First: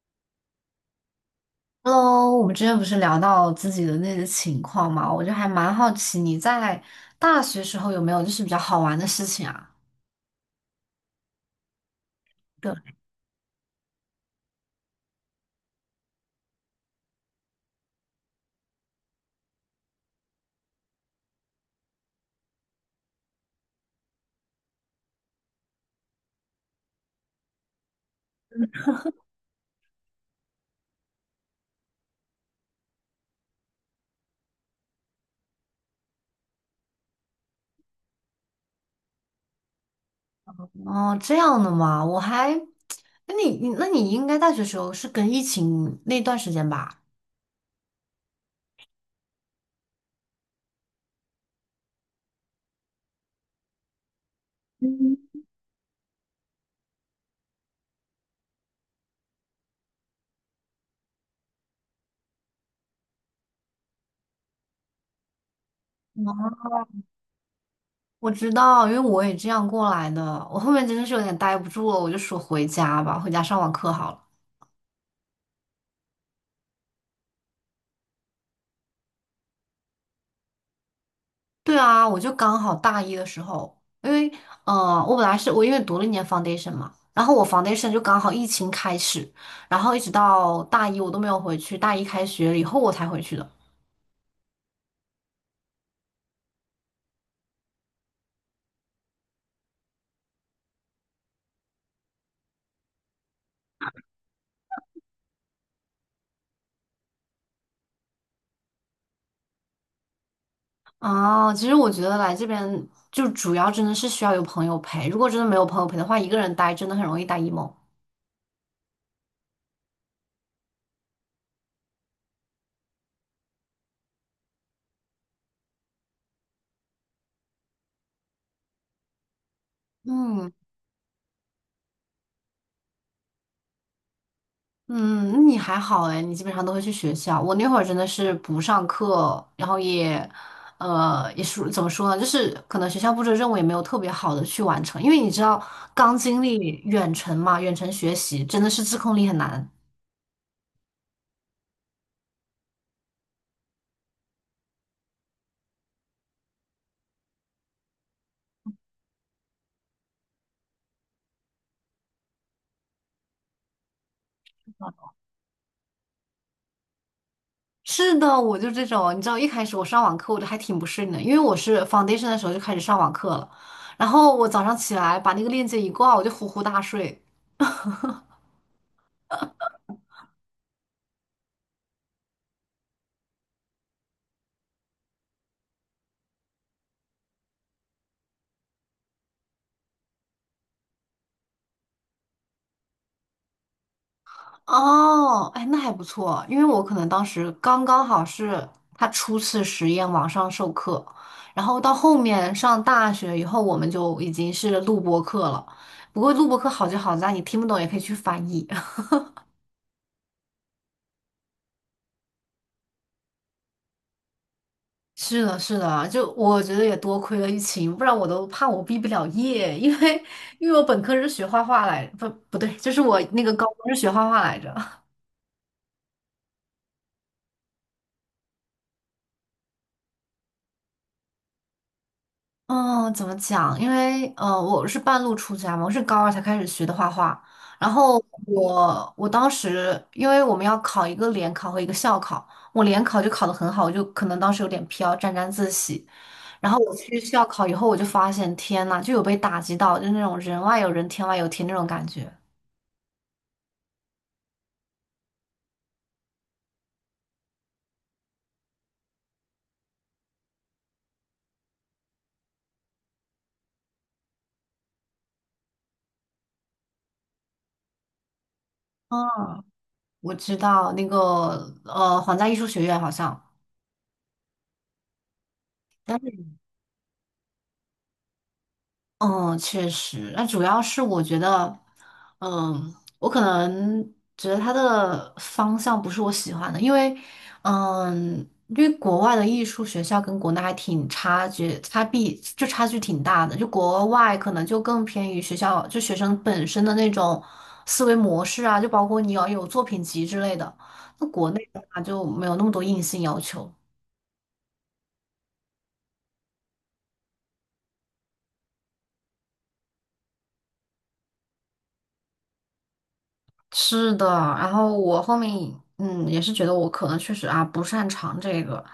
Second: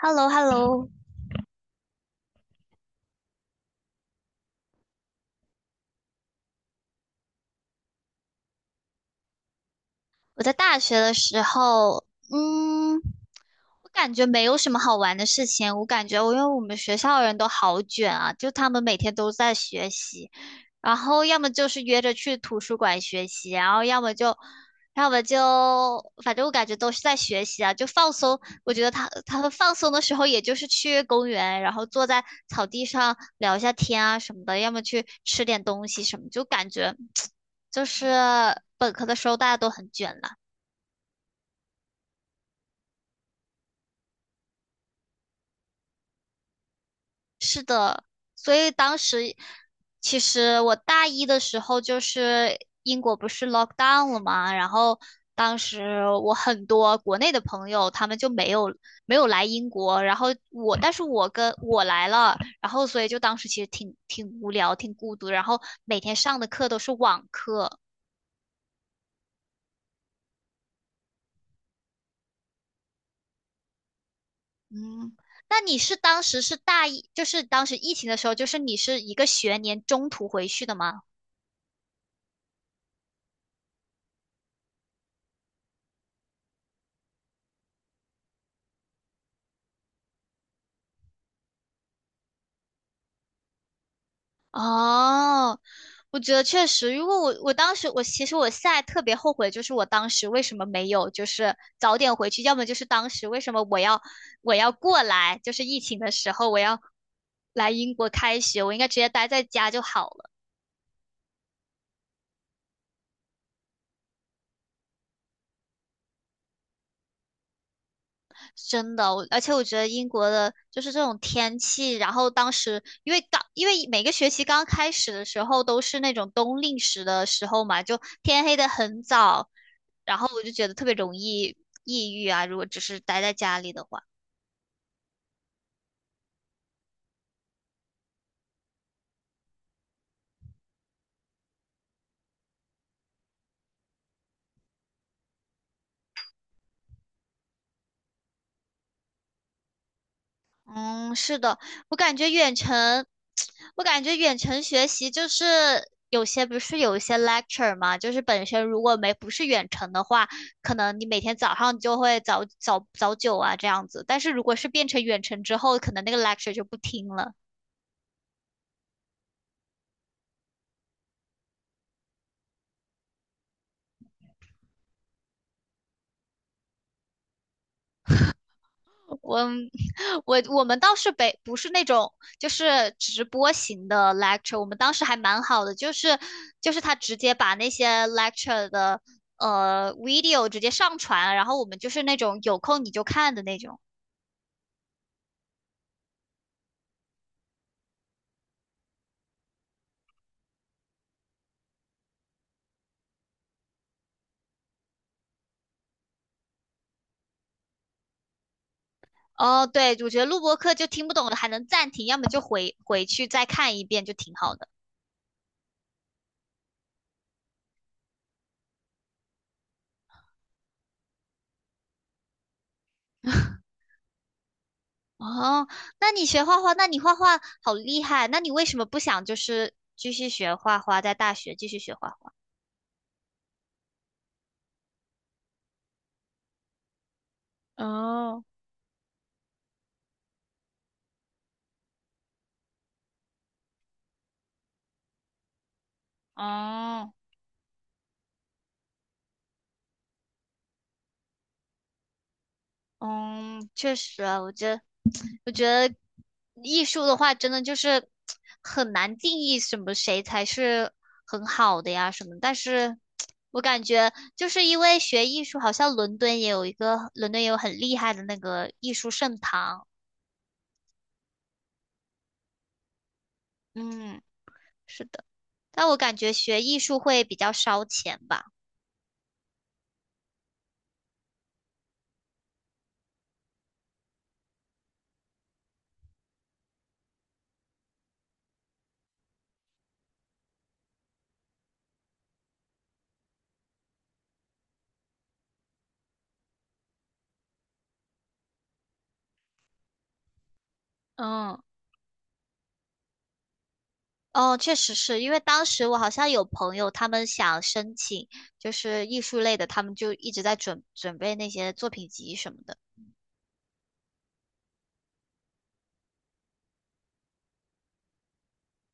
h e l l o h e l l o Hello，我们之前不是聊到自己的那些情况嘛，我就还蛮好奇你在大学时候有没有就是比较好玩的事情啊？我在大学的时候，对。嗯，我感觉没有什么好玩的事情。我感觉我因为我们学校人都好卷啊，就他们每天都在学习，然后要么就是约着去图书馆学习，然后要么就，要么就，反正我感觉都是在学习啊，就放松。我觉得他们放松的时候，也就是去公园，然后坐在草地上聊一下天啊什么的，要么去吃点东西什么，就感觉 就是本科的时候大家都很卷了。哦，这样的嘛，我还，那你应该大学时候是跟疫情那段时间吧？是的，所以当时其实我大一的时候，就是英国不是 lockdown 了嘛，然后嗯。当时我很多国内的朋友他们就没有来英国，然后但是我来了，然后所以就当时其实挺无聊、挺孤独，然后每天上的嗯课都是网课。我知道，因为我也这样过来的，我后面真的是有点待不住了，我就说回家吧，回家上网课好了。嗯，那你是当时是大一，就是当时疫情的时候，就是你是一个学年中途回去的吗？对啊，我就刚好大一的时候，因为我本来因为读了一年 foundation 嘛，然后我 foundation 就刚好疫情开始，然后一直到大一我都没有回去，大一开学了以后我才回去的。哦，我觉得确实，如果我我当时我其实我现在特别后悔，就是我当时为什么没有就是早点回去，要么就是当时为什么我要过来，就是疫情的时候我要来英国开学，我应该直接待在家就好了。啊，其实我觉得来这边就主要真的是需要有朋友陪，如果真的没有朋友陪的话，一个人待真的很容易待 emo。真的，而且我觉得英国的就是这种天气，然后当时因为因为每个学期刚开始的时候都是那种冬令时的时候嘛，就天黑的很早，然后我就嗯。觉得特别容易抑郁啊，如果只是待在家里的话。嗯，那你还好哎，你基本上都会去学校。我那会儿真的是不上课，然后也，也是怎么说呢，就是可能学校布置的任务也没有特别好的去完成，因为你知道刚经历远程嘛，远程学习真的是自控力很难。嗯，是的，我感觉远程，我感觉远程学习就是有些不是有一些 lecture 嘛，就是本身如果没不是远程的话，可能你每天早上就会早九啊这样子，但是如果是变成远程之后，可能那个 lecture 就不听了。是的，我就这种，你知道一开始我上网课我就还挺不适应的，因为我是 foundation 的时候就开始上网课了，然后我早上起来把那个链接一挂，我就呼呼大睡。我我们倒是不是那种就是直播型的 lecture，我们当时还蛮好的，就是他直接把那些 lecture 的呃 video 直接上传，然后我们就是那种有空你就看的那种。哦，哎，那还不错，因为我可能当时刚刚好是他初次实验网上授课，然后到后面上大学以后，我们就已经是录播课了。不过录播课好就好在你听不懂也可以去翻译。哦，对，我觉得录播课就听不懂的还能暂停，要么就回去再看一遍，就挺好的。是的，是的，就我觉得也多亏了疫情，不然我都怕我毕不了业，因为因为我本科是学画画来，不对，就是我那个高中是学画画来着。哦，那你学画画，那你画画好厉害，那你为什么不想就是继续学画画，在大学继续学画画？嗯，怎么讲？因为我是半路出家嘛，我是高二才开始学的画画。然后哦我当时因为我们要考一个联考和一个校考，我联考就考得很好，我就可能当时有点飘，沾沾自喜。然后我哦，去校考以后，我就发现天呐，就有被打击到，就是那种人外有人，天外有天那种感觉。嗯，确实啊，我觉得艺术的话，真的就是很难定义什么谁才是很好的呀什么。但是，我感觉就是因为学艺术，好像伦敦也有很厉害的那个艺术圣嗯，堂。我知道那个皇家艺术学院好像。嗯，是的，但我感但觉学是。艺术会比较烧钱吧。嗯，确实，那主要是我觉得，嗯，我可能觉得它的方向不是我喜欢的，因为，嗯，因为国外的艺术学校跟国内还挺差距，差别就差距挺大的。就国外可能就更偏于学校，就学生本身的那种思维模式啊，就包括你要有作品集之类的。那国嗯。内的话就没有那么多硬性要求。哦，确实是因为当时我好像有朋友，他们想申请就是艺术类的，他们就一直在准备那些作品集什么的。是的，然后我后面嗯也是觉得我可能确实啊不擅长这个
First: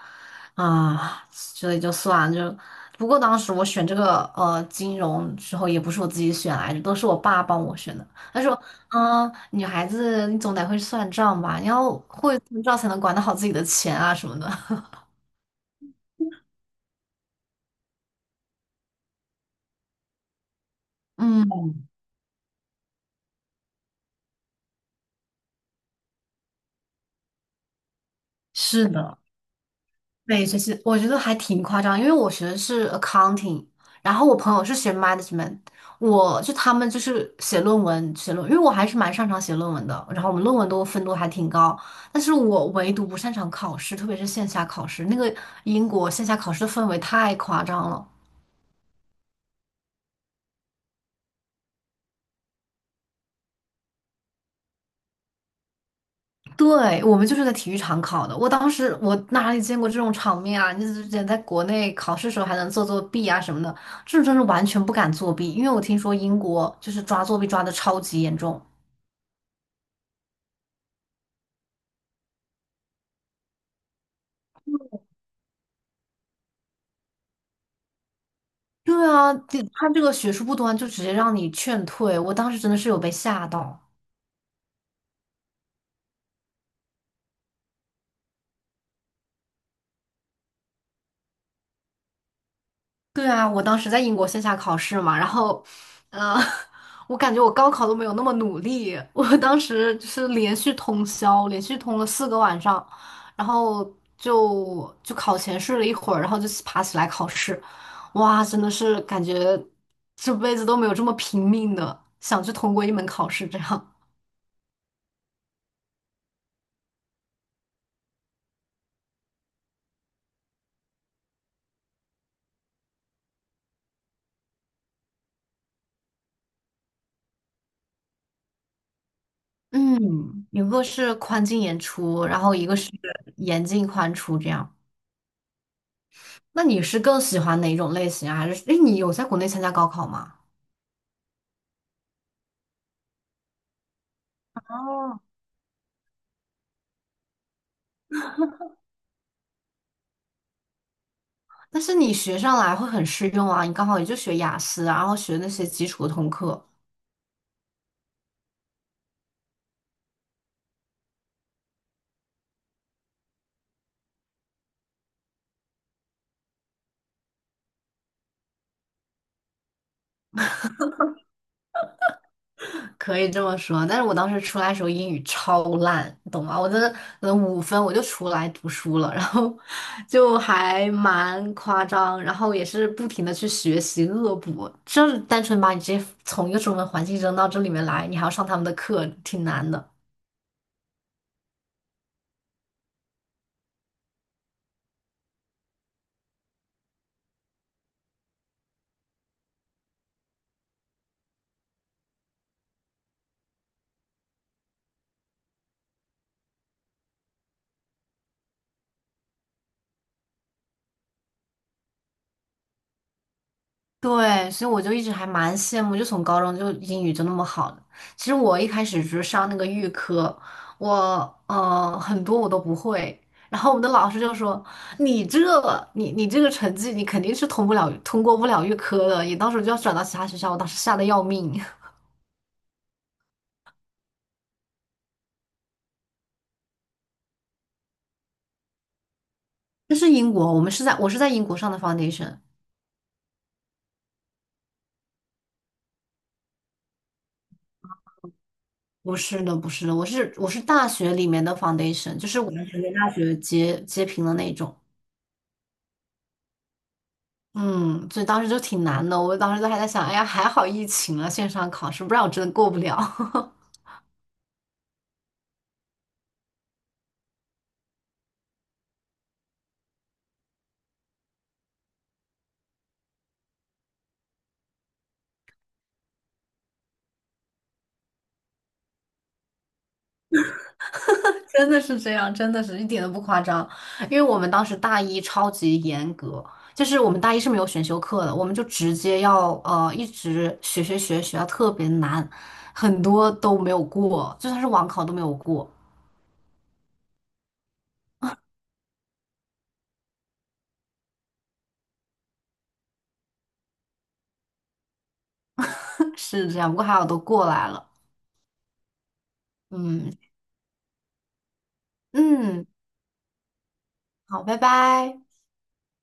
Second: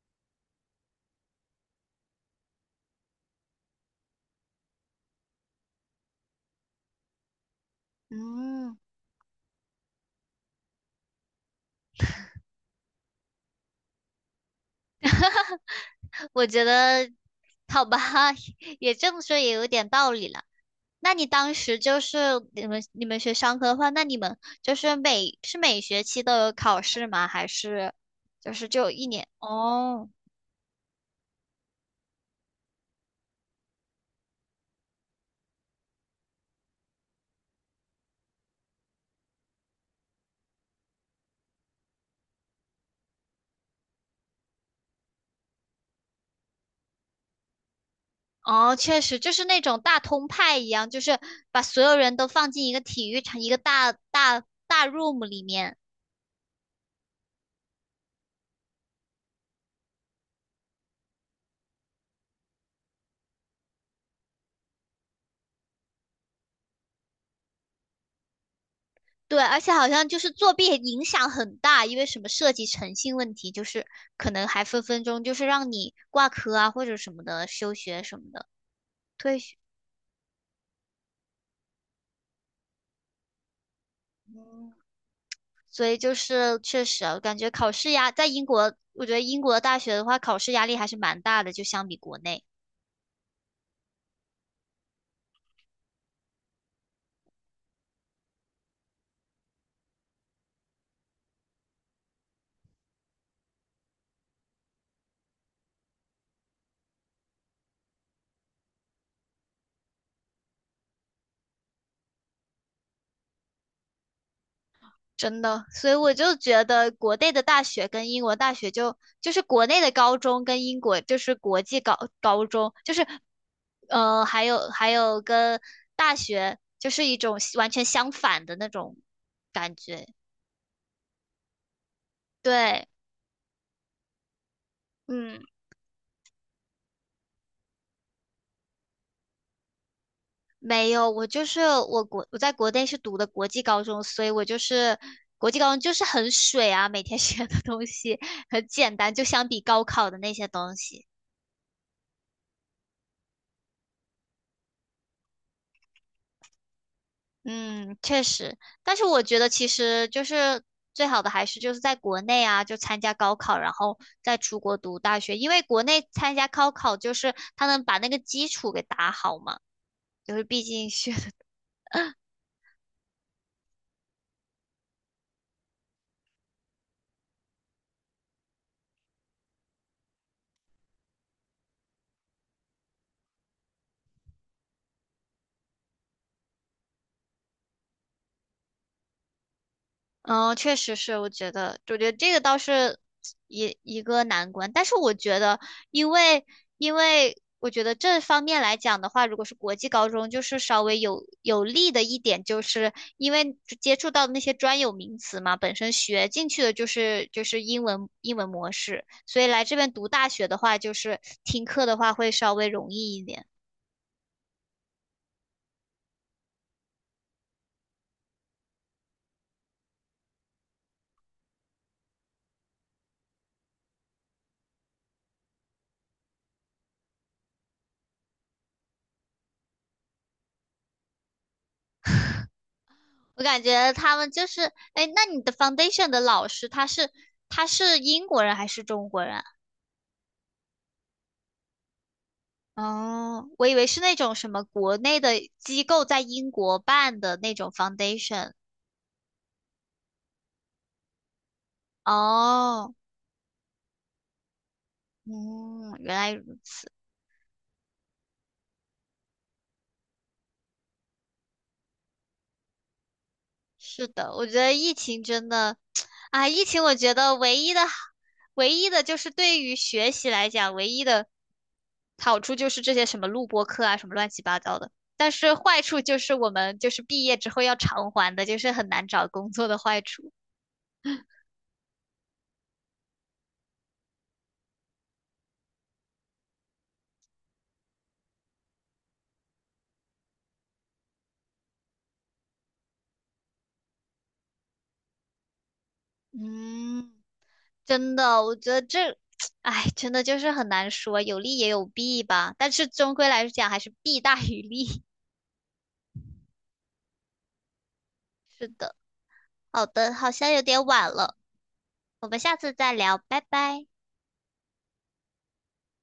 啊，所以就算了就。不过当时我选这个金融时候也不是我自己选来的，都是我爸帮我选的。他说，嗯，嗯，女孩子你总得会算账吧，你要会算账才能管得好自己的钱啊什么的。我觉得好吧，也这么说也有点道理了。那你嗯，当时就是你们学商科的话，那你们就是每学期都有考试吗？还是就是是就一的。年？哦。对，其实我觉得还挺夸张，因为我学的是 accounting，然后我朋友是学 management，他们就是写论文，因为我还是蛮擅长写论文的，然后我们论文都分都还挺高，但是我唯独不擅长考试，特别是线下考试，那个英国线下考试的氛围太夸张了。哦，确实就是那种大通派一样，就是把所有人都放进一个体育场，一个大 room 里面。对，我们就是在体育场考的。我当时我哪里见过这种场面啊？你之前在国内考试的时候还能做作弊啊什么的，这种真是完全不敢作弊，因为我听说英国就是抓作弊抓的超级严重。对，而且好像就是作弊影响很大，因为什么涉及诚信问题，就是可能还分分钟就是让你挂科啊，或者什么的，休学什么的，对啊，退学。这个学术不端就直接让你劝退，我当时真的是有被吓到。嗯，所以就是确实啊，我感觉考试压在英国，我觉得英国的大学的话，考试压力还是蛮大的，就相比国内。对啊，我当时在英国线下考试嘛，然后，呃，我感觉我高考都没有那么努力，我当时就是连续通宵，连续通了四个晚上，然后就考前睡了一会儿，然后就爬起来考试，哇，真的是感觉这辈子都没有这么拼命的想去通过一门考试这样。真的，所以我就觉得国内的大学跟英国大学就就是国内的高中跟英国就是国际高中，就是呃还有跟大学就是一种完全相反的那种感觉。嗯，一个是宽进严出，然后一个对，是严进宽出这样。嗯，那你是更喜欢哪种类型啊？还是，诶，你有在国内参加高考吗？没有，我就是我国我在国内是读的国际高中，所以我就是哦，国际高中就是很水啊，每天学的东西很简单，就相比高考的那些东西。但是你学上来会很适用啊，你刚好也就学雅思啊然后学那些基础的通课，嗯，确实，但是我觉得其实就是最好的还是就是在国内啊，就参加高考，然后再出国读大学，因为国内参加高考就是他能把那个基础给打好嘛，就是毕竟是 可以这么说。但是我当时出来的时候英语超烂，你懂吗？我真的可能五分我就出来读书了，然后就还蛮夸张，然后也是不停的去学习恶补，就是单纯把你直接从一个中文环境扔到这里面来，你还要上他们的课，挺难的。嗯，确实是，我觉得这个倒是一个难关，但是我觉得，因为因为我觉得这方面来讲的话，如果是国际高中，就是稍微有利的一点，就是因为接触到的那些专有名词嘛，本身学进去的就是英文模式，所以来这边读大学的话，就是听课的话会稍微容易一点。对，所以我就一直还蛮羡慕，就从高中就英语就那么好的。其实我一开始只是上那个预科，我很多我都不会。然后我们的老师就说：“你这你这个成绩，你肯定是通过不了预科的，你到时候就要转到其他学校。”我当时吓得要命。我感觉他们就是，哎，那你的 foundation 的老师他是英国人还是中国人啊？ 这是英国，我是在英国上的 foundation。哦，我以为是那种什么国内的机构在英国办的那种 foundation。不是的，不是的，我是大学里面的 foundation，就是完全哦，跟大学截平的那种。嗯，原来如此。嗯，所以当时就挺难的。我当时都还在想，哎呀，还好疫情了，线上考试，不然我真的过不了。是的，我觉得疫情真的，啊，疫情我觉得唯一的就是对于学习来讲，唯一的好处就是这些什么录播课啊，什么乱七八糟的。但是坏处就是我们就是毕业之后要偿还的，就是很难找工作的坏处。真的是这样，真的是一点都不夸张。因为我们当时大一超级严格，就是我们大一是没有选修课的，我们就直接要一直学，学到特别难，很多都没有过，就算是网考都没有过。嗯。真的，我觉得这，哎，真的就是很难说，有利也有弊吧。但是终归来讲，还是弊大于利。是这样，不过还好都过来了。好嗯的，好像有点晚了，我们下嗯，次再聊，拜拜。好，拜拜。